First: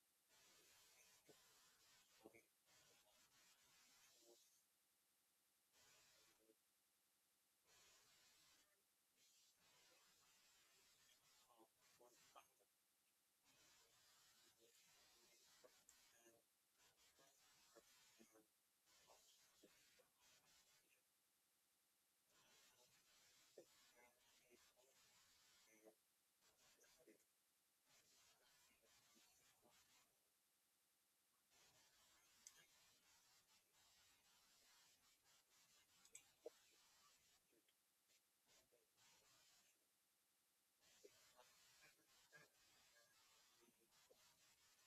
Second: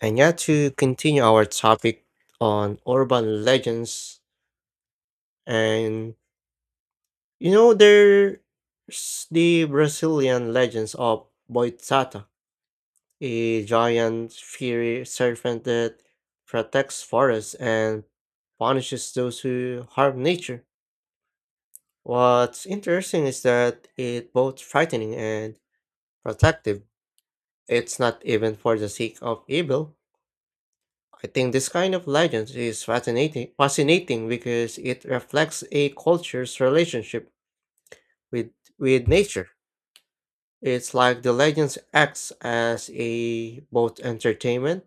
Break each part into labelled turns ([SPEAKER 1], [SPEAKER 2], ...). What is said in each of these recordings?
[SPEAKER 1] And yeah, to continue our topic on urban legends, and there's the Brazilian legends of Boitata, a giant fiery serpent that protects forests and punishes those who harm nature. What's interesting is that it's both frightening and protective. It's not even for the sake of evil. I think this kind of legend is fascinating because it reflects a culture's relationship with, with nature. It's like the legends acts as a both entertainment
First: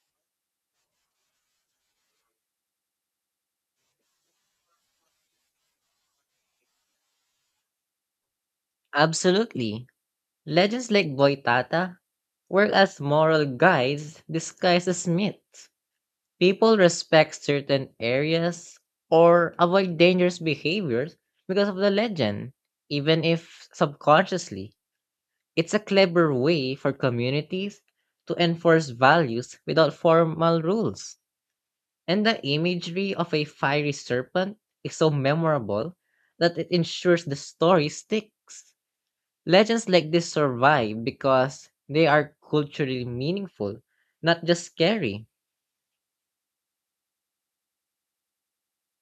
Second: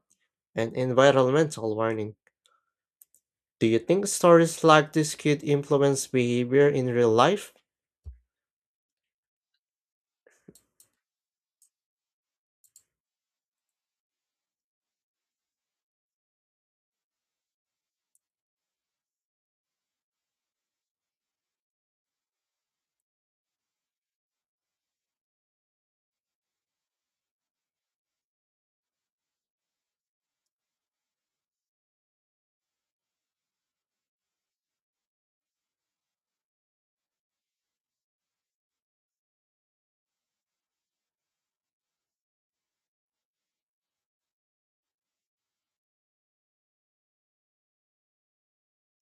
[SPEAKER 1] and environmental warning. Do you think stories like this could influence behavior in real life?
[SPEAKER 2] Absolutely. Legends like Boitata work as moral guides disguised as myths. People respect certain areas or avoid dangerous behaviors because of the legend, even if subconsciously. It's a clever way for communities to enforce values without formal rules. And the imagery of a fiery serpent is so memorable that it ensures the story sticks. Legends like this survive because they are culturally meaningful, not just scary.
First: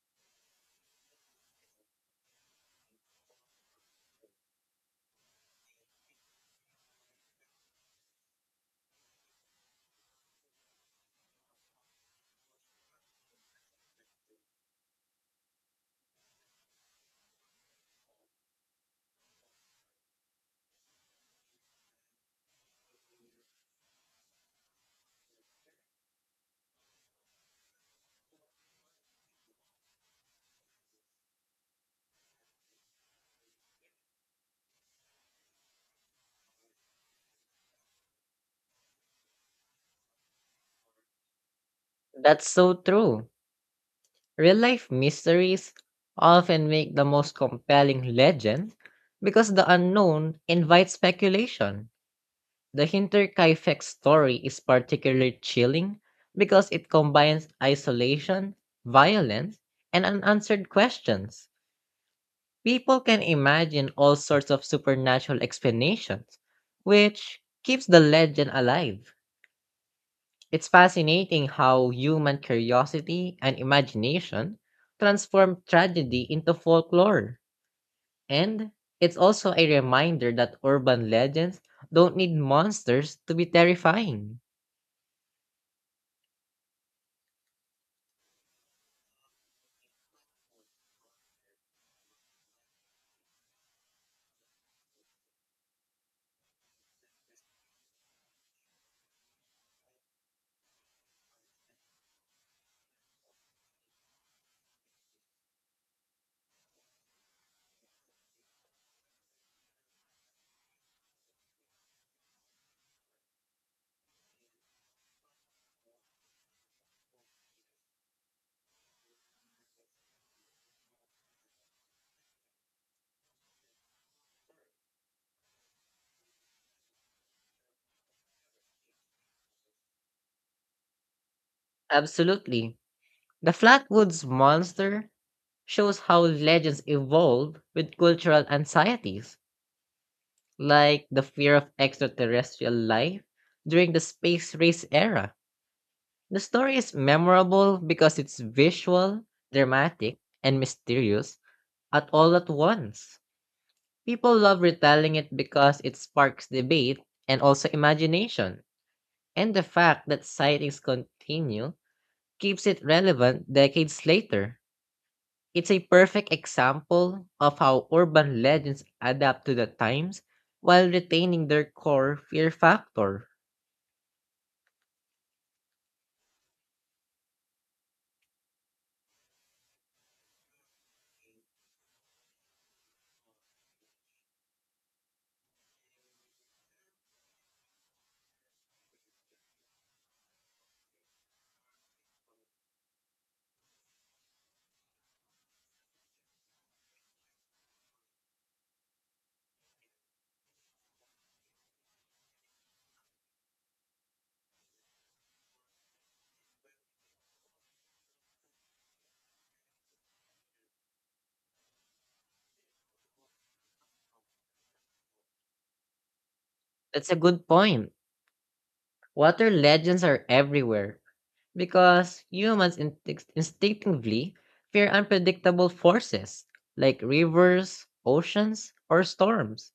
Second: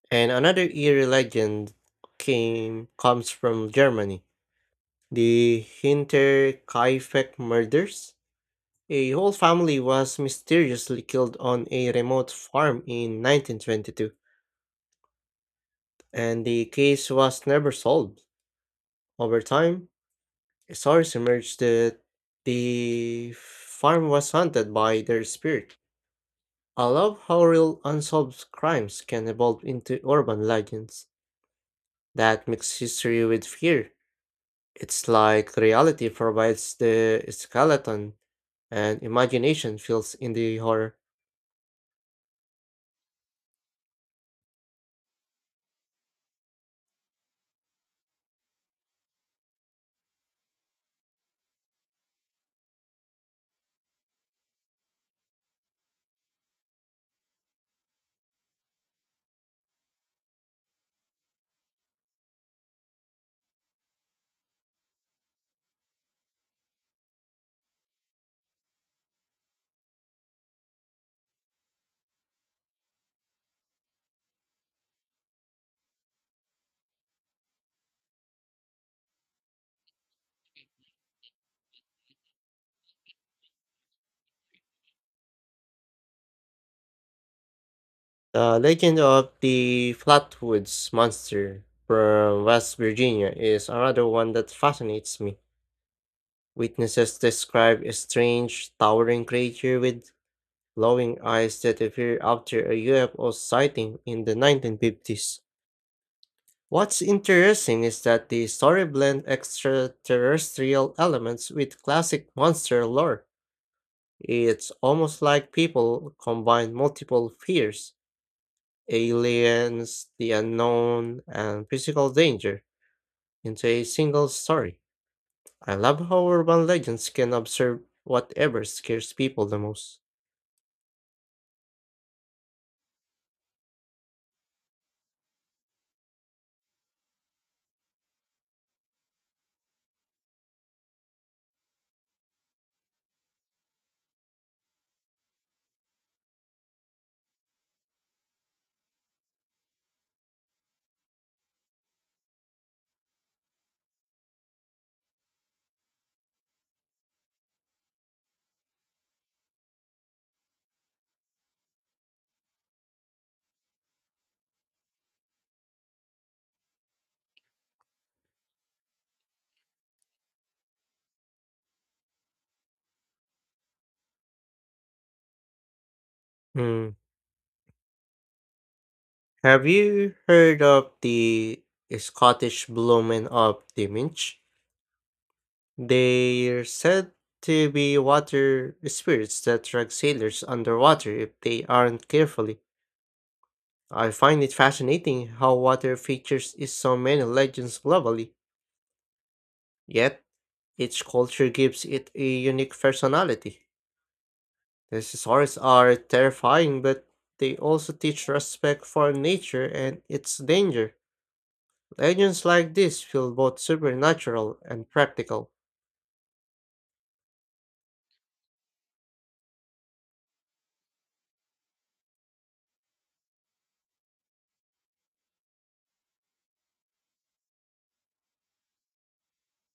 [SPEAKER 1] And another eerie legend came comes from Germany, the Hinterkaifeck murders. A whole family was mysteriously killed on a remote farm in 1922, and the case was never solved. Over time, stories emerged that the farm was haunted by their spirit. I love how real unsolved crimes can evolve into urban legends that mix history with fear. It's like reality provides the skeleton and imagination fills in the horror.
[SPEAKER 2] That's so true. Real life mysteries often make the most compelling legends because the unknown invites speculation. The Hinterkaifeck story is particularly chilling because it combines isolation, violence, and unanswered questions. People can imagine all sorts of supernatural explanations, which keeps the legend alive. It's fascinating how human curiosity and imagination transform tragedy into folklore. And it's also a reminder that urban legends don't need monsters to be terrifying.
[SPEAKER 1] The legend of the Flatwoods Monster from West Virginia is another one that fascinates me. Witnesses describe a strange, towering creature with glowing eyes that appeared after a UFO sighting in the 1950s. What's interesting is that the story blends extraterrestrial elements with classic monster lore. It's almost like people combine multiple fears: aliens, the unknown, and physical danger, into a single story. I love how urban legends can observe whatever scares people the most.
[SPEAKER 2] Absolutely. The Flatwoods monster shows how legends evolve with cultural anxieties, like the fear of extraterrestrial life during the space race era. The story is memorable because it's visual, dramatic, and mysterious at all at once. People love retelling it because it sparks debate and also imagination, and the fact that sightings continue keeps it relevant decades later. It's a perfect example of how urban legends adapt to the times while retaining their core fear factor.
[SPEAKER 1] Hmm. Have you heard of the Scottish Bloomin' of Diminch? They're said to be water spirits that drag sailors underwater if they aren't carefully. I find it fascinating how water features in so many legends globally. Yet each culture gives it a unique personality. Dinosaurs are terrifying, but they also teach respect for nature and its danger. Legends like this feel both supernatural and practical.
[SPEAKER 2] That's a good point. Water legends are everywhere because humans instinctively fear unpredictable forces like rivers, oceans, or storms.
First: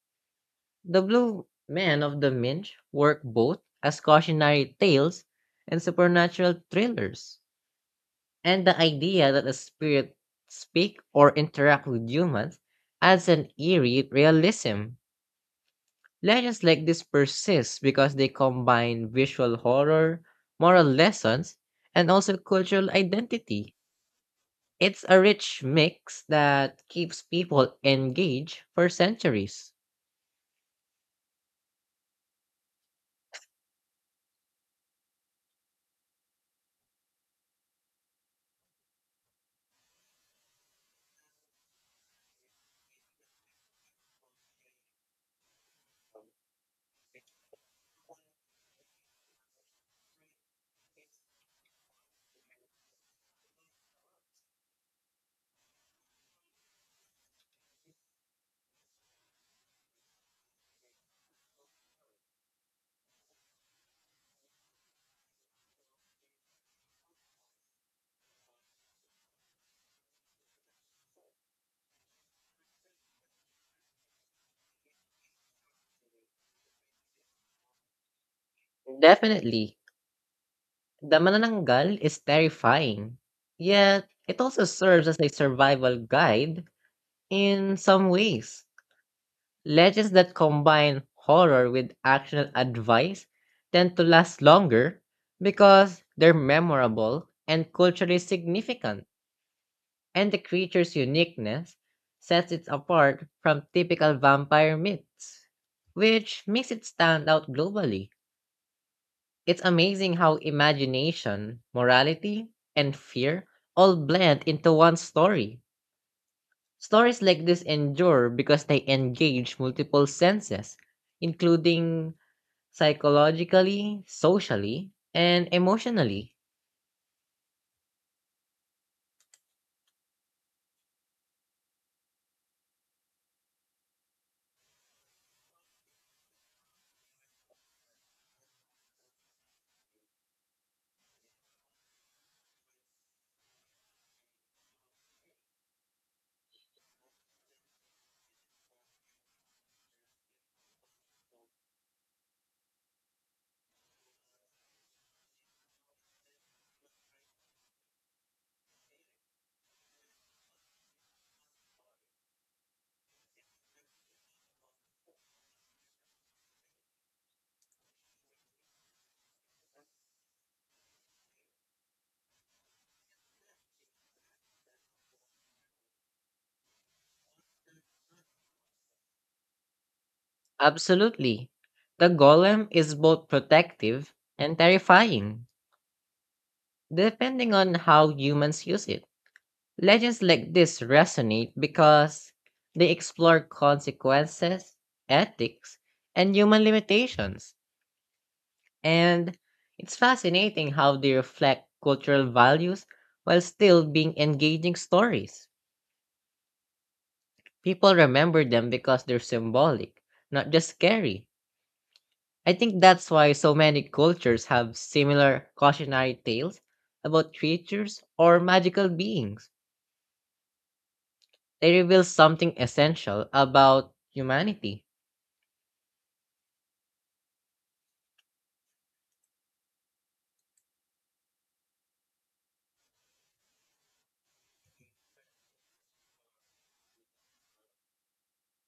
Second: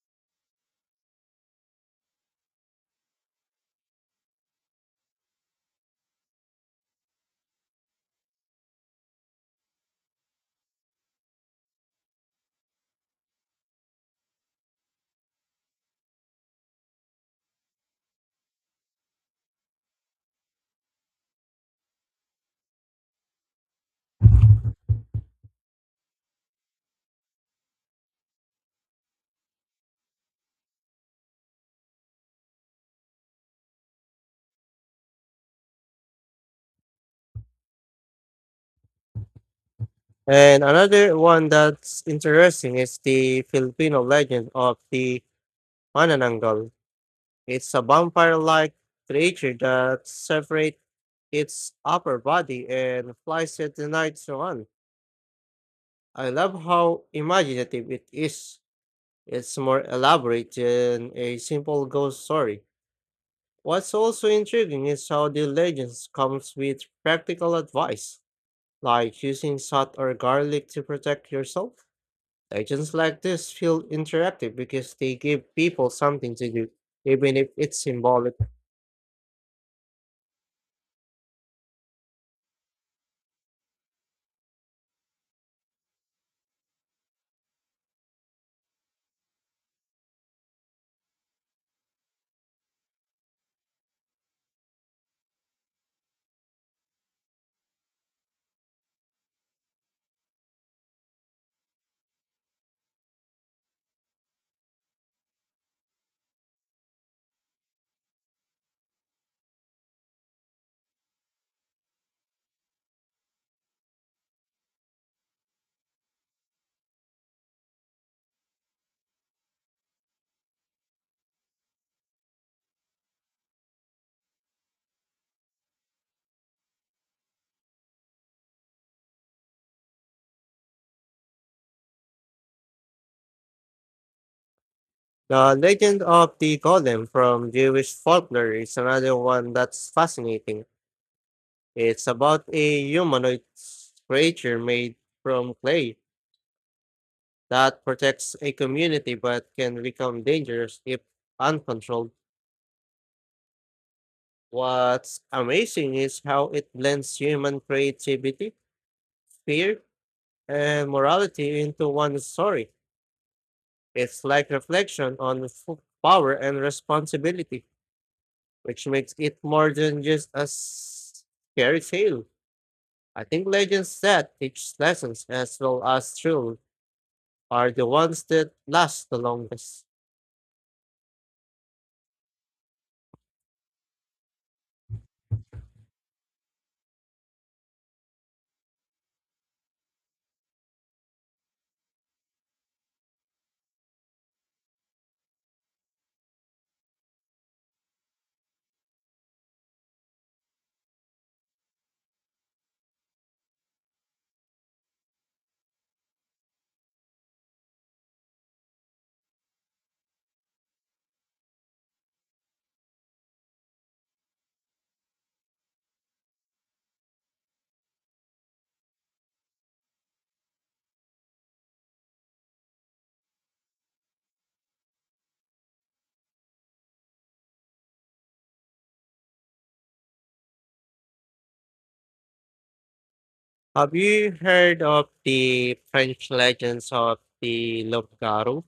[SPEAKER 2] The blue men of the Minch work both as cautionary tales and supernatural thrillers. And the idea that the spirit speak or interact with humans adds an eerie realism. Legends like this persist because they combine visual horror, moral lessons, and also cultural identity. It's a rich mix that keeps people engaged for centuries.
[SPEAKER 1] And another one that's interesting is the Filipino legend of the Manananggal. It's a vampire like creature that separates its upper body and flies at the night so on. I love how imaginative it is. It's more elaborate than a simple ghost story. What's also intriguing is how the legends comes with practical advice, like using salt or garlic to protect yourself. Legends like this feel interactive because they give people something to do, even if it's symbolic.
[SPEAKER 2] Definitely, the Manananggal is terrifying, yet it also serves as a survival guide in some ways. Legends that combine horror with actionable advice tend to last longer because they're memorable and culturally significant, and the creature's uniqueness sets it apart from typical vampire myths, which makes it stand out globally. It's amazing how imagination, morality, and fear all blend into one story. Stories like this endure because they engage multiple senses, including psychologically, socially, and emotionally.
[SPEAKER 1] The legend of the golem from Jewish folklore is another one that's fascinating. It's about a humanoid creature made from clay that protects a community but can become dangerous if uncontrolled. What's amazing is how it blends human creativity, fear, and morality into one story. It's like reflection on power and responsibility, which makes it more than just a scary tale. I think legends that teach lessons as well as thrill are the ones that last the longest.
[SPEAKER 2] Absolutely. The golem is both protective and terrifying, depending on how humans use it. Legends like this resonate because they explore consequences, ethics, and human limitations. And it's fascinating how they reflect cultural values while still being engaging stories. People remember them because they're symbolic, not just scary. I think that's why so many cultures have similar cautionary tales about creatures or magical beings. They reveal something essential about humanity.
[SPEAKER 1] Have you heard of the French legends of the Lobgaro?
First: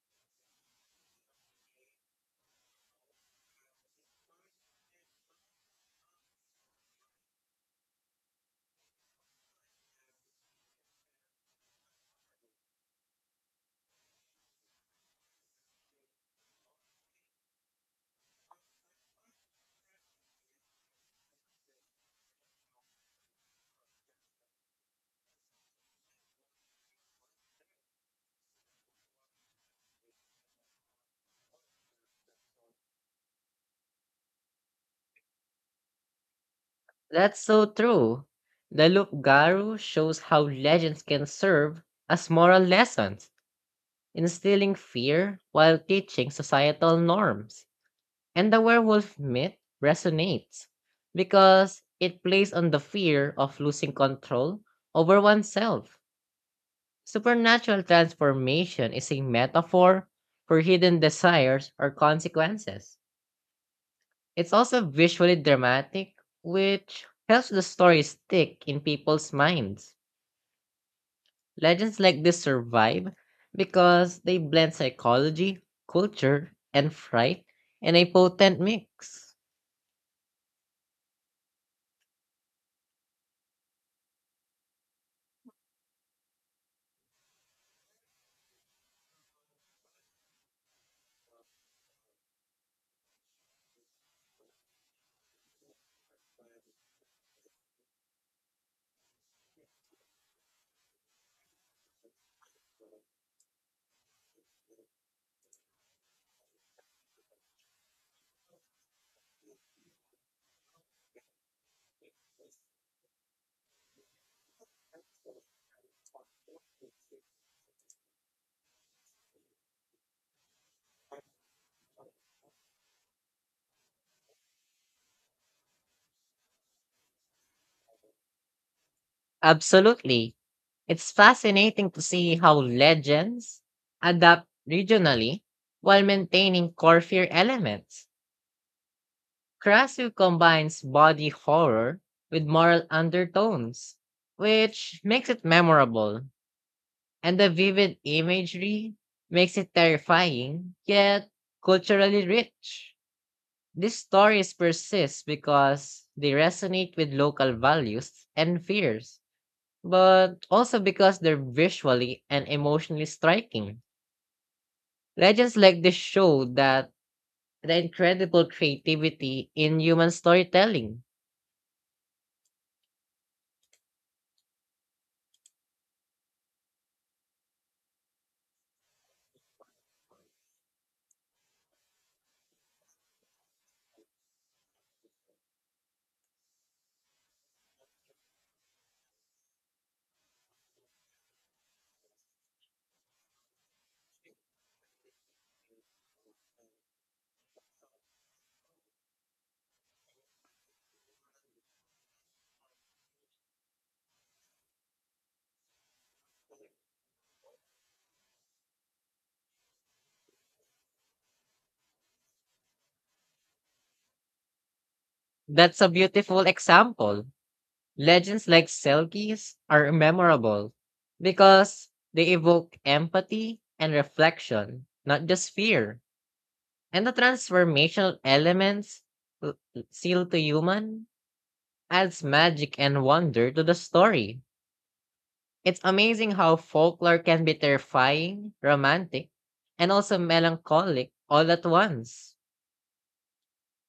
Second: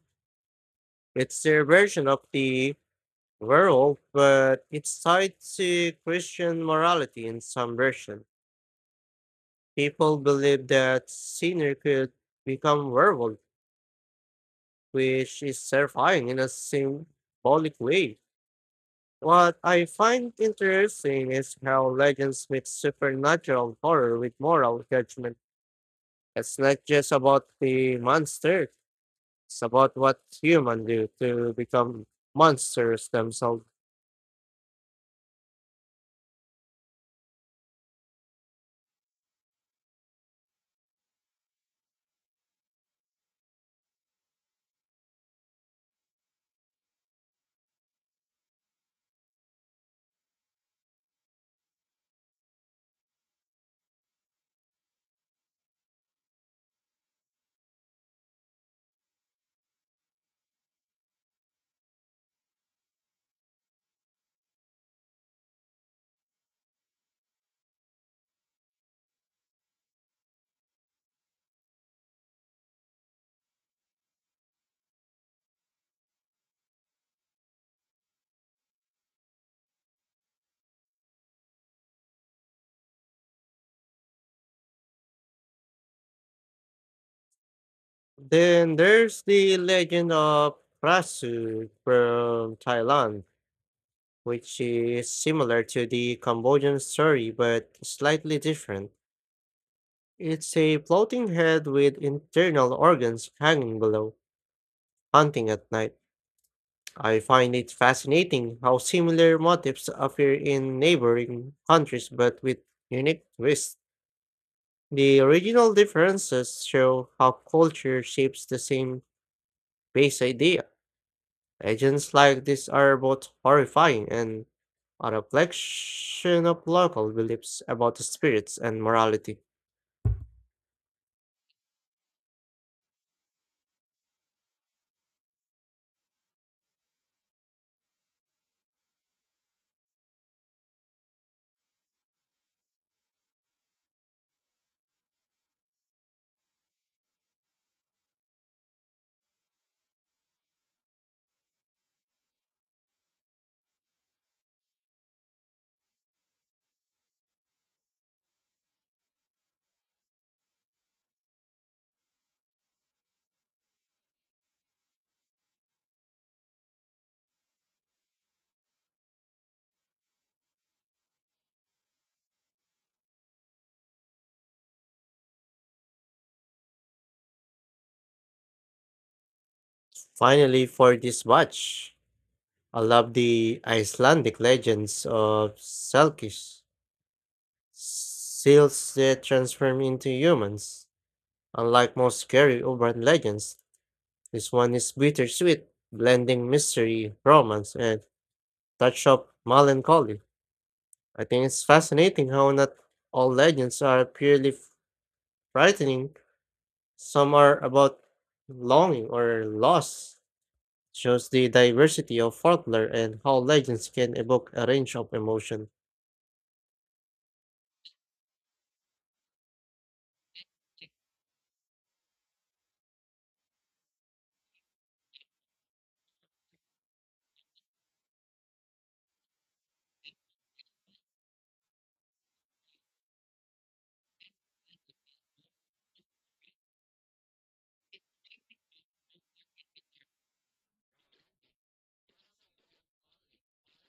[SPEAKER 1] It's their version of the werewolf, but it's tied to Christian morality in some version. People believe that sinner could become werewolf, which is terrifying in a symbolic way. What I find interesting is how legends mix supernatural horror with moral judgment. It's not just about the monster. It's about what humans do to become monsters themselves.
[SPEAKER 2] That's so true. The Lupgaru shows how legends can serve as moral lessons, instilling fear while teaching societal norms. And the werewolf myth resonates because it plays on the fear of losing control over oneself. Supernatural transformation is a metaphor for hidden desires or consequences. It's also visually dramatic, which helps the story stick in people's minds. Legends like this survive because they blend psychology, culture, and fright in a potent mix.
[SPEAKER 1] Then there's the legend of Prasu from Thailand, which is similar to the Cambodian story but slightly different. It's a floating head with internal organs hanging below, hunting at night. I find it fascinating how similar motifs appear in neighboring countries but with unique twists. The original differences show how culture shapes the same base idea. Legends like this are both horrifying and a reflection of local beliefs about the spirits and morality.
[SPEAKER 2] Absolutely. It's fascinating to see how legends adapt regionally while maintaining core fear elements. Krasu combines body horror with moral undertones, which makes it memorable, and the vivid imagery makes it terrifying yet culturally rich. These stories persist because they resonate with local values and fears but also because they're visually and emotionally striking. Legends like this show that the incredible creativity in human storytelling.
[SPEAKER 1] Finally, for this batch, I love the Icelandic legends of Selkish, seals that transform into humans. Unlike most scary urban legends, this one is bittersweet, blending mystery, romance, and touch of melancholy. I think it's fascinating how not all legends are purely frightening. Some are about longing or loss. Shows the diversity of folklore and how legends can evoke a range of emotion.
[SPEAKER 2] That's a beautiful example. Legends like Selkies are memorable because they evoke empathy and reflection, not just fear. And the transformational elements l- sealed to human adds magic and wonder to the story. It's amazing how folklore can be terrifying, romantic, and also melancholic all at once.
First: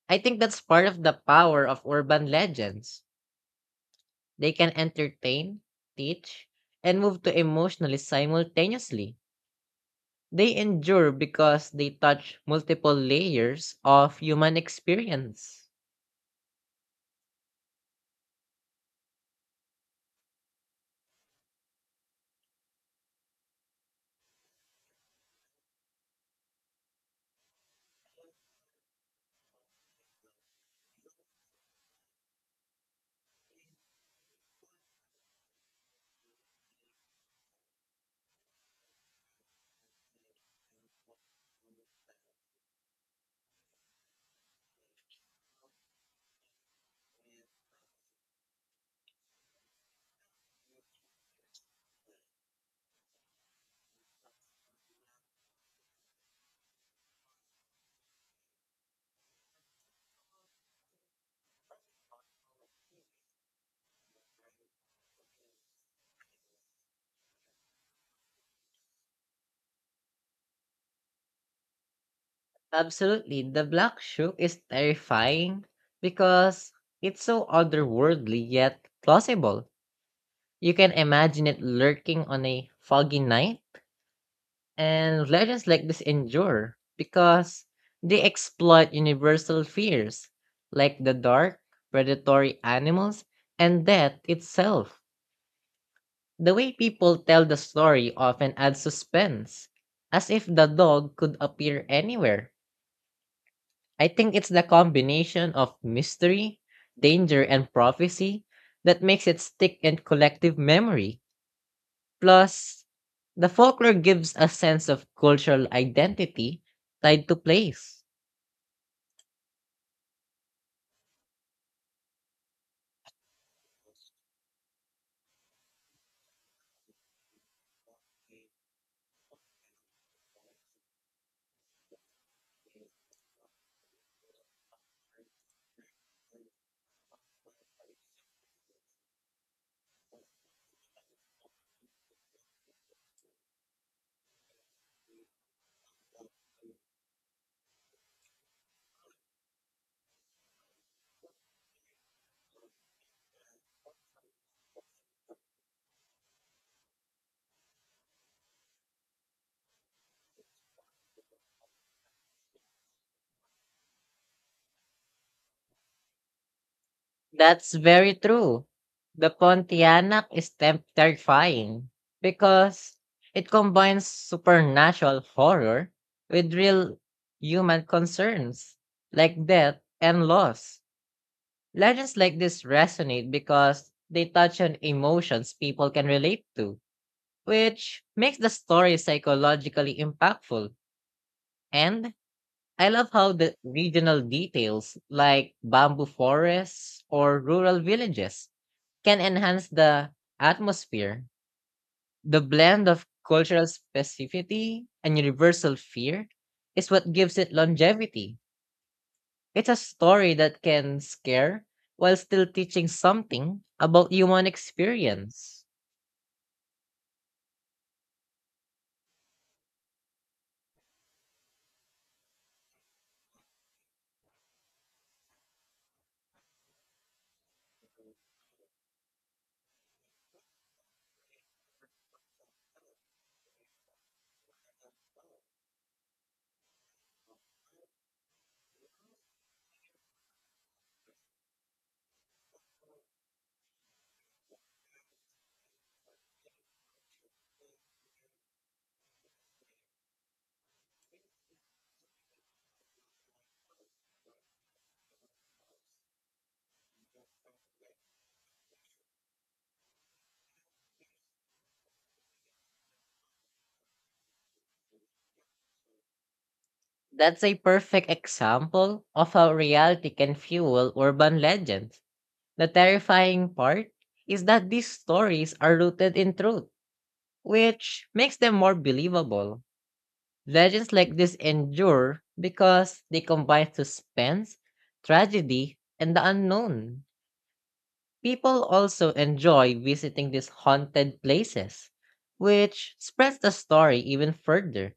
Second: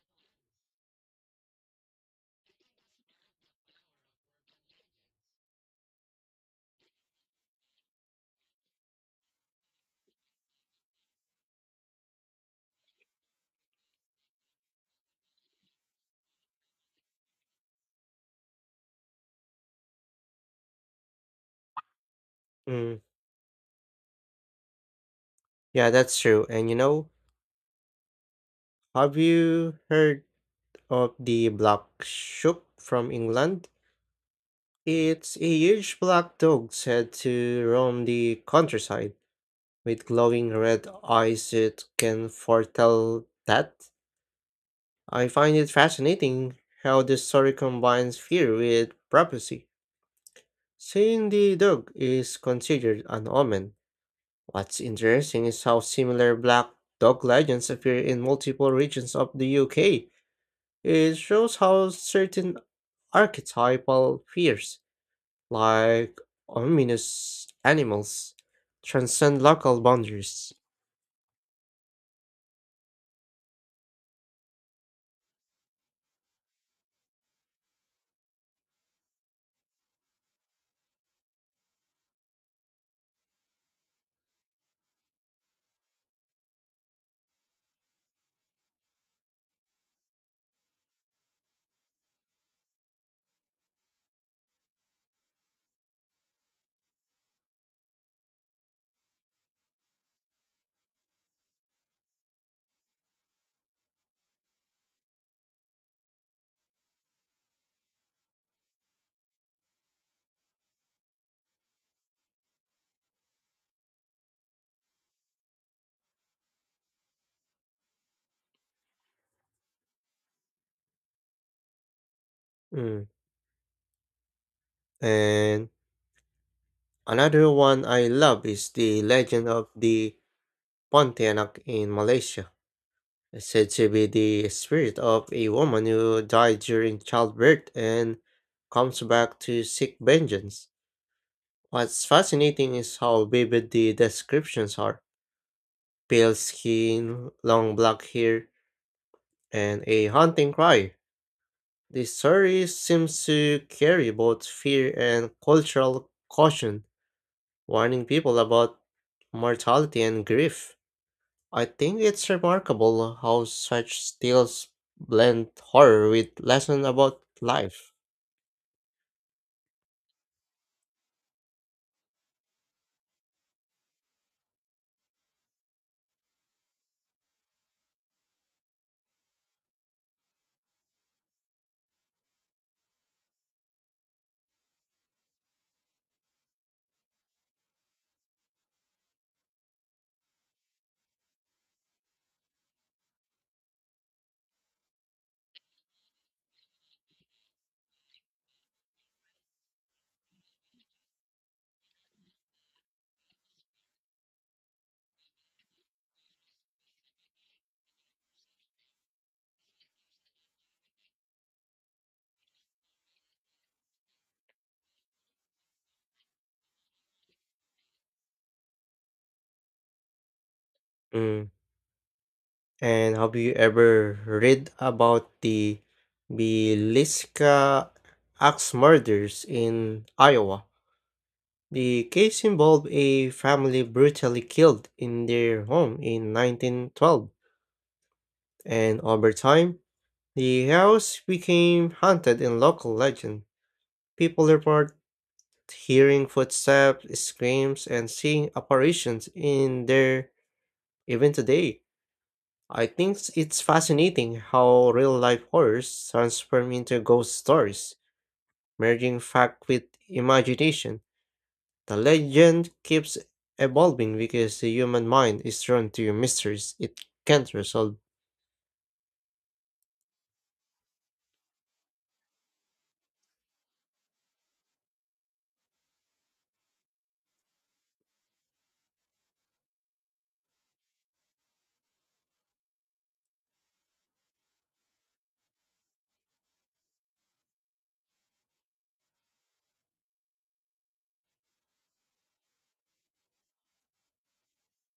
[SPEAKER 2] I think that's part of the power of urban legends. They can entertain, teach, and move to emotionally simultaneously. They endure because they touch multiple layers of human experience.
[SPEAKER 1] Mm, yeah, that's true. And you know, have you heard of the black sheep from England? It's a huge black dog's head to roam the countryside with glowing red eyes that can foretell that. I find it fascinating how the story combines fear with prophecy. Seeing the dog is considered an omen. What's interesting is how similar black dog legends appear in multiple regions of the UK. It shows how certain archetypal fears, like ominous animals, transcend local boundaries.
[SPEAKER 2] Absolutely, the Black Shook is terrifying because it's so otherworldly yet plausible. You can imagine it lurking on a foggy night, and legends like this endure because they exploit universal fears like the dark, predatory animals, and death itself. The way people tell the story often adds suspense, as if the dog could appear anywhere. I think it's the combination of mystery, danger, and prophecy that makes it stick in collective memory. Plus, the folklore gives a sense of cultural identity tied to place.
[SPEAKER 1] Mm. And another one I love is the Legend of the Pontianak in Malaysia. It's said to be the spirit of a woman who died during childbirth and comes back to seek vengeance. What's fascinating is how vivid the descriptions are. Pale skin, long black hair, and a haunting cry. The story seems to carry both fear and cultural caution, warning people about mortality and grief. I think it's remarkable how such tales blend horror with lessons about
[SPEAKER 2] That's
[SPEAKER 1] life.
[SPEAKER 2] very true. The Pontianak is terrifying because it combines supernatural horror with real human concerns like death and loss. Legends like this resonate because they touch on emotions people can relate to, which makes the story psychologically impactful. And I love how the regional details like bamboo forests or rural villages can enhance the atmosphere. The blend of cultural specificity and universal fear is what gives it longevity. It's a story that can scare while still teaching something about human experience.
[SPEAKER 1] Mm. And have you ever read about the Beliska axe murders in Iowa? The case involved a family brutally killed in their home in 1912, and over time, the house became haunted in local legend. People report hearing footsteps, screams, and seeing apparitions in there even today. I think it's fascinating how real life horrors transform into ghost stories, merging fact with imagination. The legend keeps evolving because the human mind is drawn to mysteries it
[SPEAKER 2] That's
[SPEAKER 1] can't
[SPEAKER 2] a
[SPEAKER 1] resolve.
[SPEAKER 2] perfect example of how reality can fuel urban legends. The terrifying part is that these stories are rooted in truth, which makes them more believable. Legends like this endure because they combine suspense, tragedy, and the unknown. People also enjoy visiting these haunted places, which spreads the story even further.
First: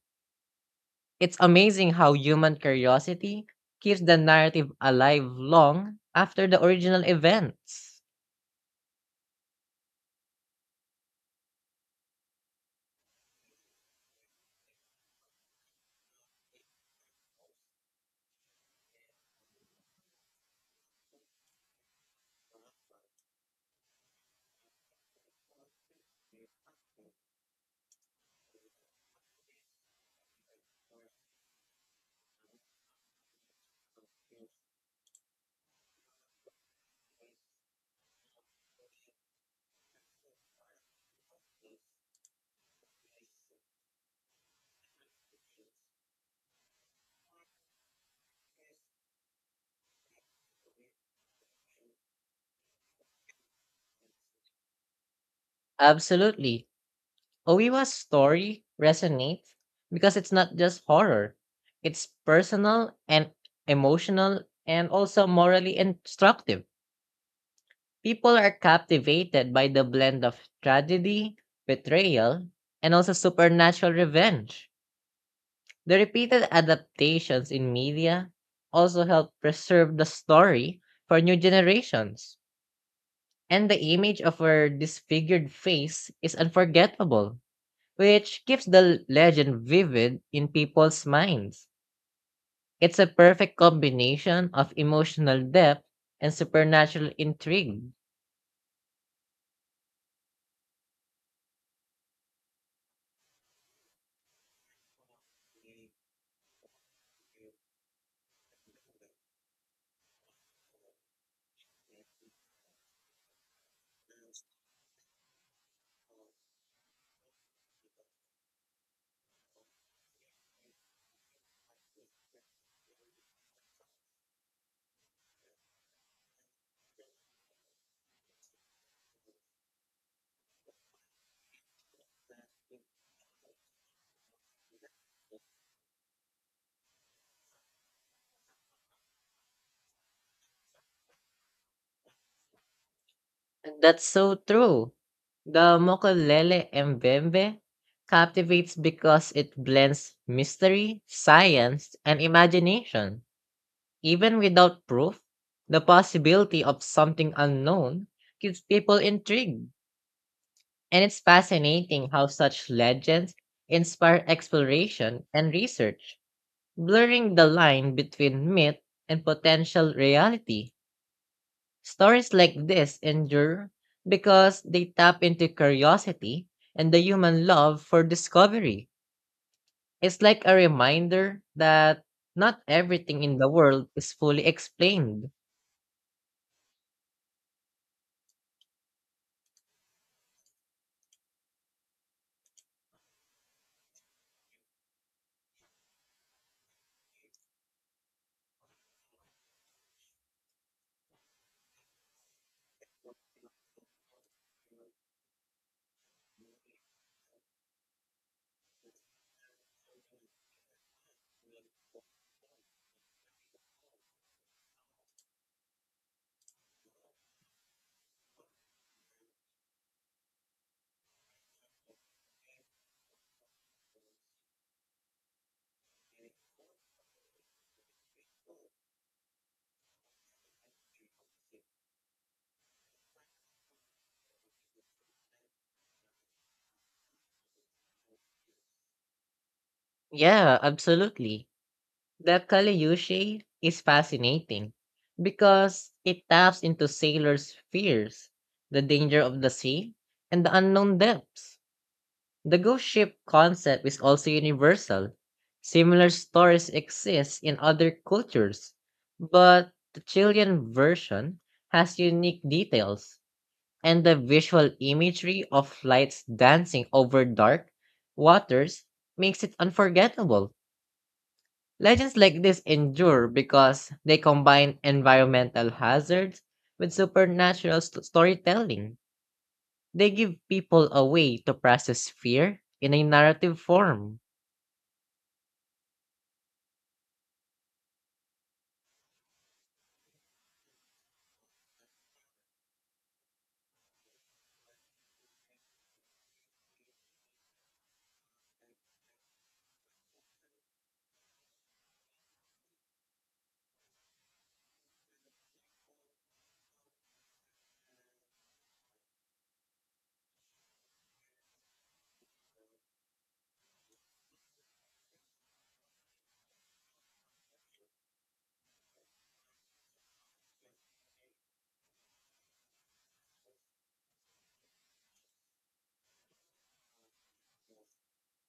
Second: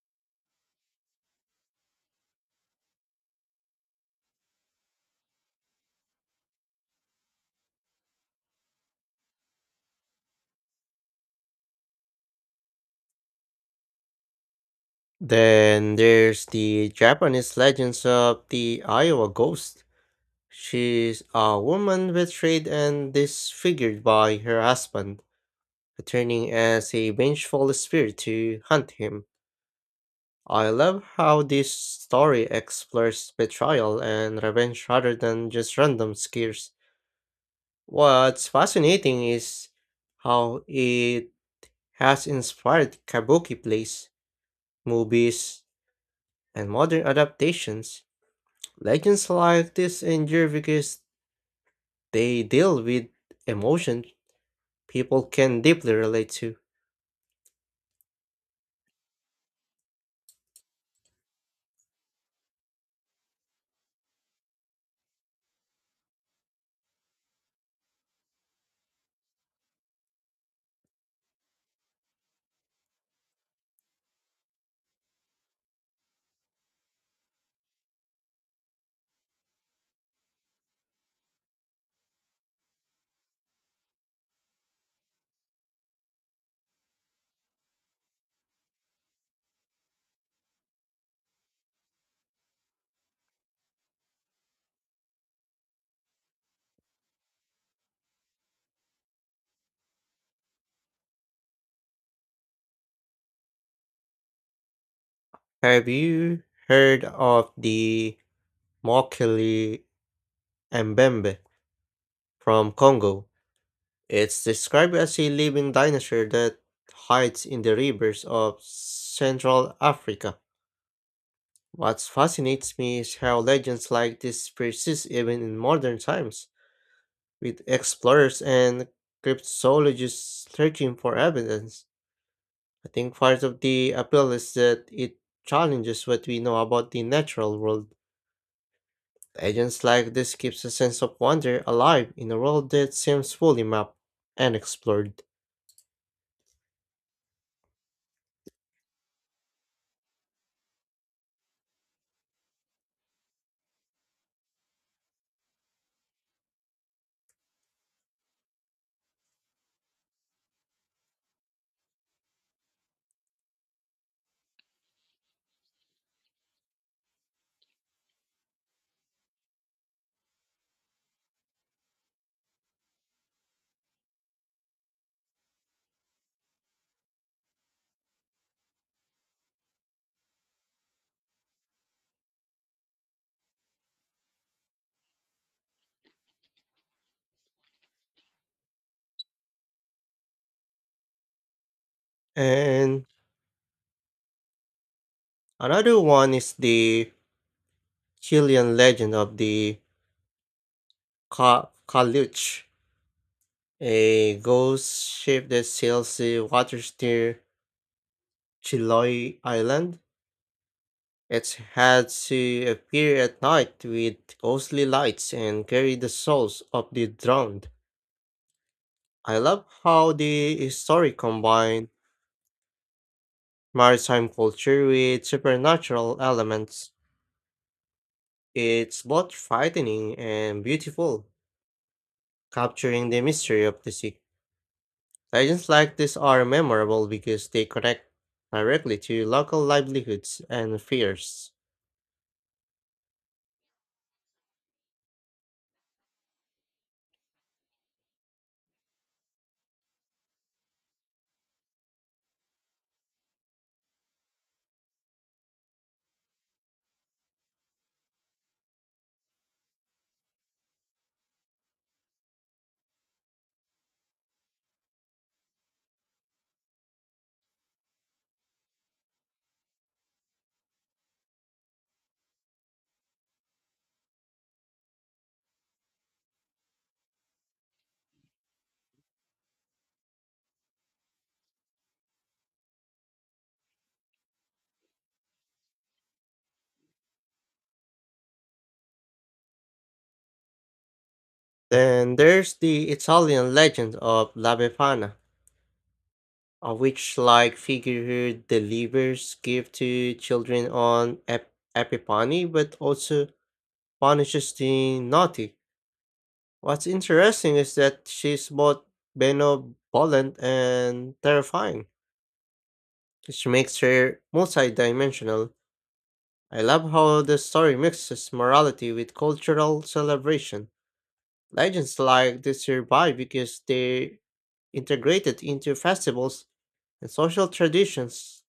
[SPEAKER 2] It's amazing how human curiosity keeps the narrative alive long after the original events.
[SPEAKER 1] Then there's the Japanese legends of the Iowa ghost. She's a woman with trade and disfigured by her husband, returning as a vengeful spirit to hunt him. I love how this story explores betrayal and revenge rather than just random scares. What's fascinating is how it has inspired kabuki plays, movies, and modern adaptations. Legends like this endure because they deal with emotion people can deeply relate to.
[SPEAKER 2] Absolutely. Oiwa's story resonates because it's not just horror. It's personal and emotional and also morally instructive. People are captivated by the blend of tragedy, betrayal, and also supernatural revenge. The repeated adaptations in media also help preserve the story for new generations. And the image of her disfigured face is unforgettable, which keeps the legend vivid in people's minds. It's a perfect combination of emotional depth and supernatural intrigue.
[SPEAKER 1] Have you heard of the Mokele Mbembe from Congo? It's described as a living dinosaur that hides in the rivers of Central Africa. What fascinates me is how legends like this persist even in modern times, with explorers and cryptologists searching for evidence. I think part of the appeal is that it challenges what we know about the natural world. Legends like this keeps a sense of wonder alive in a world that seems fully mapped
[SPEAKER 2] That's so
[SPEAKER 1] and
[SPEAKER 2] true.
[SPEAKER 1] explored.
[SPEAKER 2] The Mokolele Mbembe captivates because it blends mystery, science, and imagination. Even without proof, the possibility of something unknown keeps people intrigued. And it's fascinating how such legends inspire exploration and research, blurring the line between myth and potential reality. Stories like this endure because they tap into curiosity and the human love for discovery. It's like a reminder that not everything in the world is fully explained.
[SPEAKER 1] And another one is the Chilean legend of the Caluch, a ghost ship that sails the waters near Chiloé Island. It's had to appear at night with ghostly lights and carry the souls of the drowned. I love how the story combines maritime culture with supernatural elements. It's both frightening and beautiful, capturing the mystery of the sea. Legends like this are memorable because they connect directly to local livelihoods
[SPEAKER 2] Yeah,
[SPEAKER 1] and
[SPEAKER 2] absolutely.
[SPEAKER 1] fears.
[SPEAKER 2] The Kaleyushe is fascinating because it taps into sailors' fears, the danger of the sea, and the unknown depths. The ghost ship concept is also universal. Similar stories exist in other cultures, but the Chilean version has unique details, and the visual imagery of lights dancing over dark waters makes it unforgettable. Legends like this endure because they combine environmental hazards with supernatural storytelling. They give people a way to process fear in a narrative form.
[SPEAKER 1] Then there's the Italian legend of La Befana, a witch like figure who delivers gifts to children on Epiphany but also punishes the naughty. What's interesting is that she's both benevolent and terrifying, which makes her multidimensional. I love how the story mixes morality with cultural celebration. Legends like this survive because they're integrated into festivals and social traditions,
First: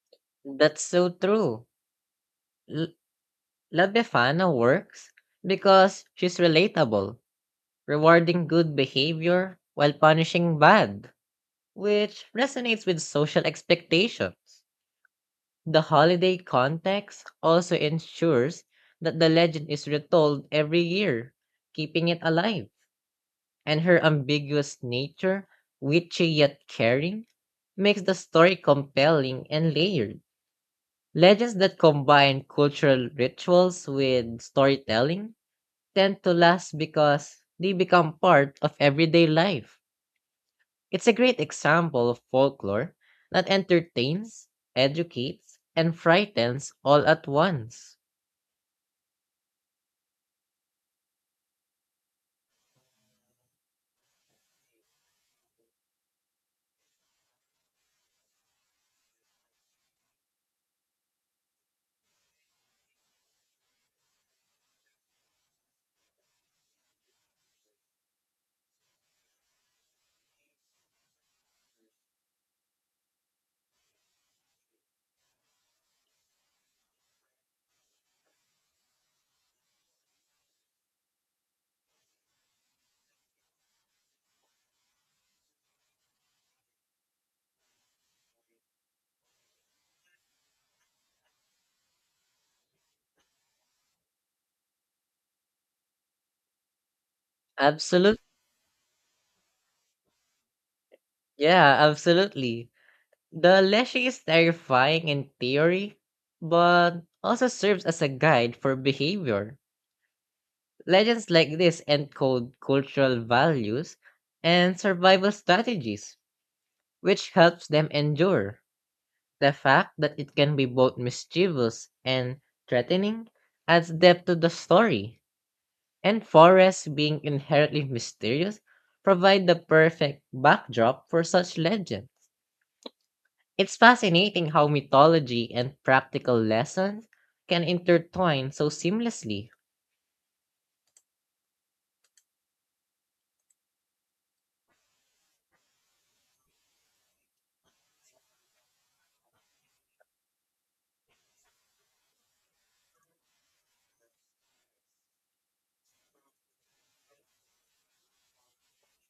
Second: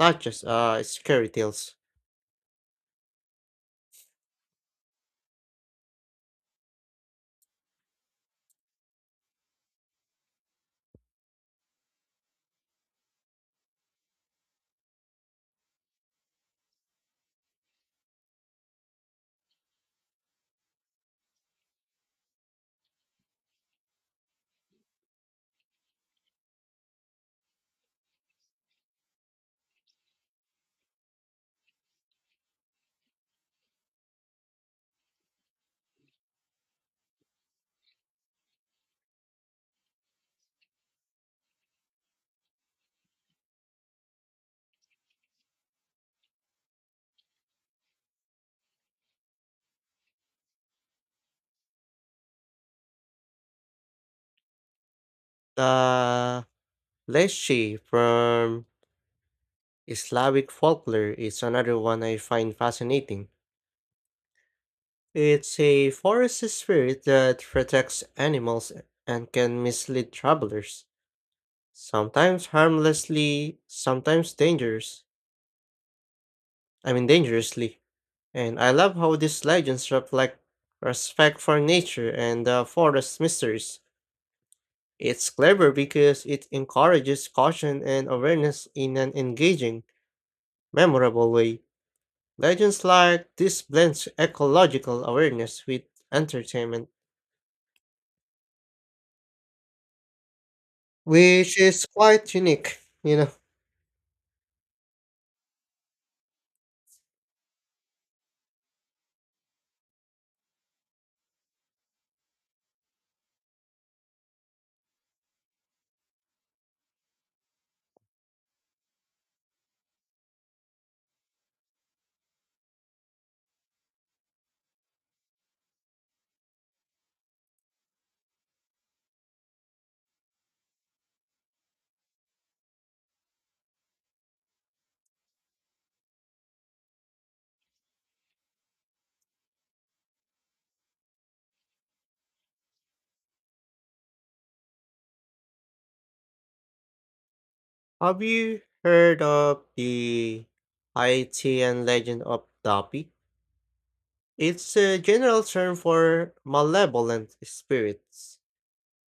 [SPEAKER 1] not just
[SPEAKER 2] That's so
[SPEAKER 1] scary
[SPEAKER 2] true.
[SPEAKER 1] tales.
[SPEAKER 2] L- La Befana works because she's relatable, rewarding good behavior while punishing bad, which resonates with social expectations. The holiday context also ensures that the legend is retold every year, keeping it alive. And her ambiguous nature, witchy yet caring, makes the story compelling and layered. Legends that combine cultural rituals with storytelling tend to last because they become part of everyday life. It's a great example of folklore that entertains, educates, and frightens all at once.
[SPEAKER 1] The Leschi from Slavic folklore is another one I find fascinating. It's a forest spirit that protects animals and can mislead travelers, sometimes harmlessly, sometimes dangerous. I mean dangerously. And I love how these legends reflect respect for nature and the forest mysteries. It's clever because it encourages caution and awareness in an engaging, memorable way. Legends like this blends ecological awareness with entertainment.
[SPEAKER 2] Absolute
[SPEAKER 1] Which
[SPEAKER 2] yeah,
[SPEAKER 1] is quite
[SPEAKER 2] absolutely.
[SPEAKER 1] unique, you know.
[SPEAKER 2] The Leshy is terrifying in theory, but also serves as a guide for behavior. Legends like this encode cultural values and survival strategies, which helps them endure. The fact that it can be both mischievous and threatening adds depth to the story, and forests being inherently mysterious provide the perfect backdrop for such legends. It's fascinating how mythology and practical lessons can intertwine so seamlessly.
[SPEAKER 1] Have you heard of the Haitian legend of Dapi? It's a general term for malevolent spirits,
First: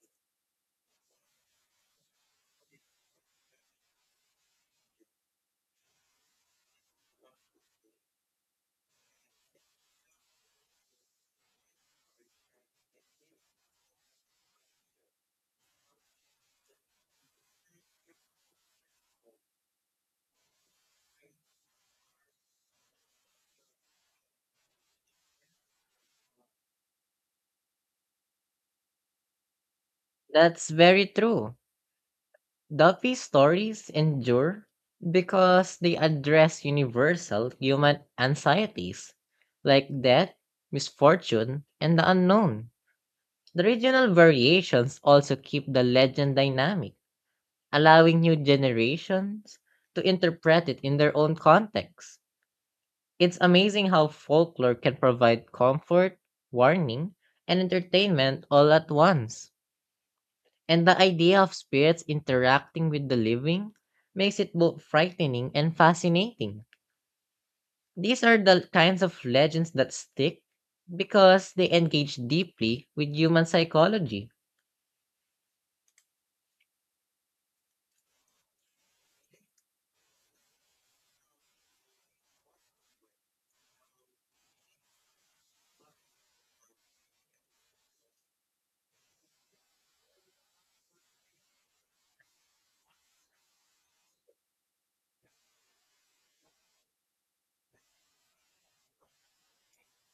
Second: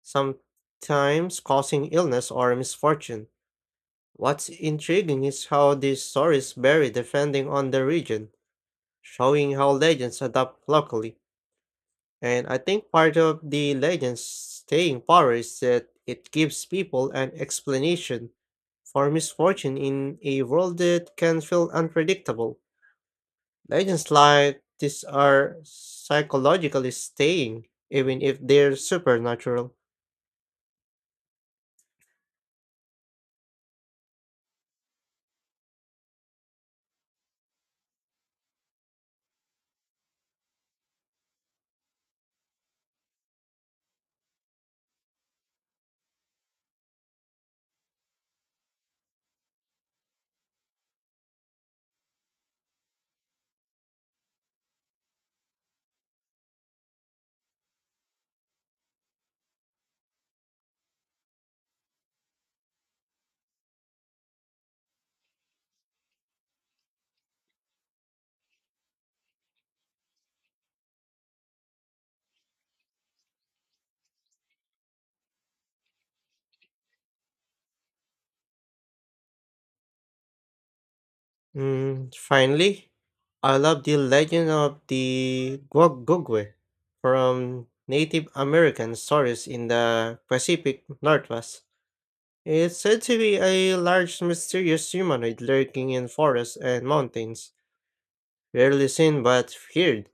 [SPEAKER 1] sometimes causing illness or misfortune. What's intriguing is how these stories vary depending on the region, showing how legends adapt locally. And I think part of the legend's staying power is that it gives people an explanation for misfortune in a world that can feel unpredictable. Legends like this are psychologically staying, even if they're supernatural.
[SPEAKER 2] That's very true. Duffy's stories endure because they address universal human anxieties like death, misfortune, and the unknown. The regional variations also keep the legend dynamic, allowing new generations to interpret it in their own context. It's amazing how folklore can provide comfort, warning, and entertainment all at once. And the idea of spirits interacting with the living makes it both frightening and fascinating. These are the kinds of legends that stick because they engage deeply with human psychology.
[SPEAKER 1] Mm, finally, I love the legend of the Gogwe from Native American stories in the Pacific Northwest. It's said to be a large mysterious humanoid lurking in forests and mountains, rarely seen but feared.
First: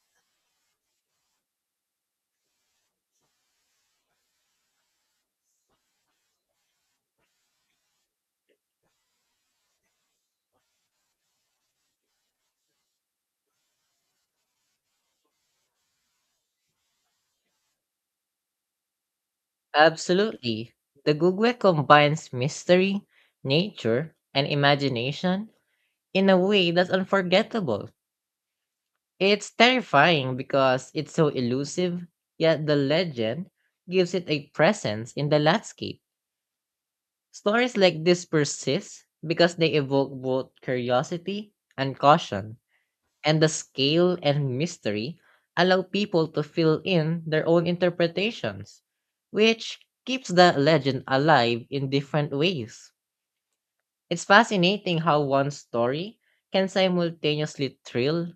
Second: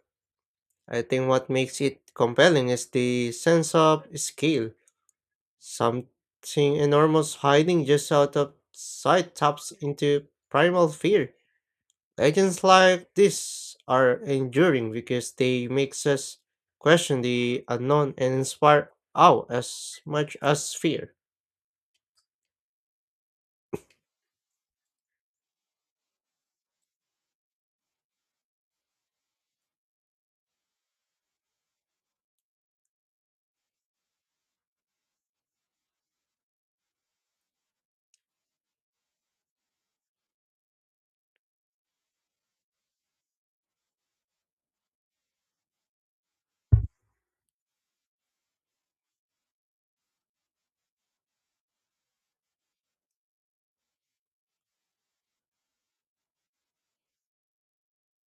[SPEAKER 1] I think what makes it compelling is the sense of scale. Something enormous hiding just out of sight taps into primal fear. Legends like this are enduring because they makes us question the unknown and inspire awe as much as
[SPEAKER 2] Absolutely.
[SPEAKER 1] fear.
[SPEAKER 2] The Gugwe combines mystery, nature, and imagination in a way that's unforgettable. It's terrifying because it's so elusive, yet the legend gives it a presence in the landscape. Stories like this persist because they evoke both curiosity and caution, and the scale and mystery allow people to fill in their own interpretations, which keeps the legend alive in different ways. It's fascinating how one story can simultaneously thrill,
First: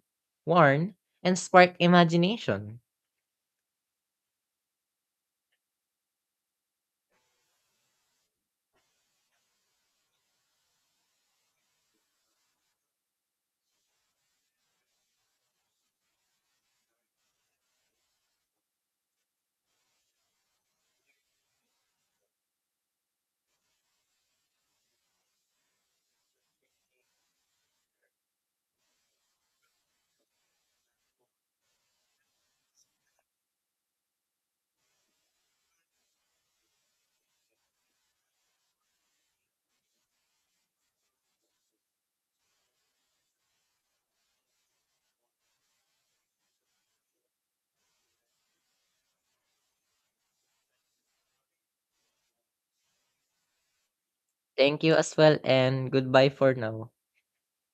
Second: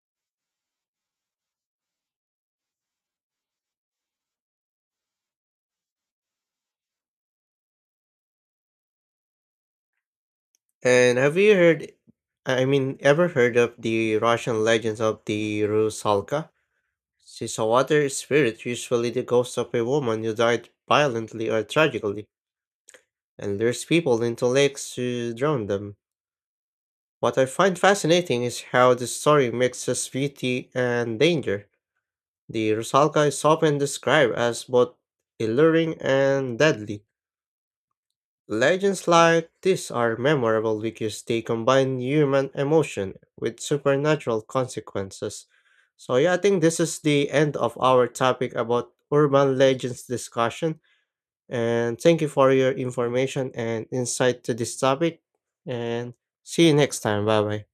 [SPEAKER 2] warn, and spark imagination.
[SPEAKER 1] And have you heard ever heard of the Russian legends of the Rusalka? Seawater spirit, usually the ghost of a woman who died violently or tragically, and lures people into lakes to drown them. What I find fascinating is how the story mixes beauty and danger. The Rusalka is often described as both alluring and deadly. Legends like this are memorable because they combine human emotion with supernatural consequences. So, yeah, I think this is the end of our topic about urban legends discussion. And thank you for your information and insight to this
[SPEAKER 2] Thank you as
[SPEAKER 1] topic.
[SPEAKER 2] well and
[SPEAKER 1] And
[SPEAKER 2] goodbye for
[SPEAKER 1] see you
[SPEAKER 2] now.
[SPEAKER 1] next time. Bye bye.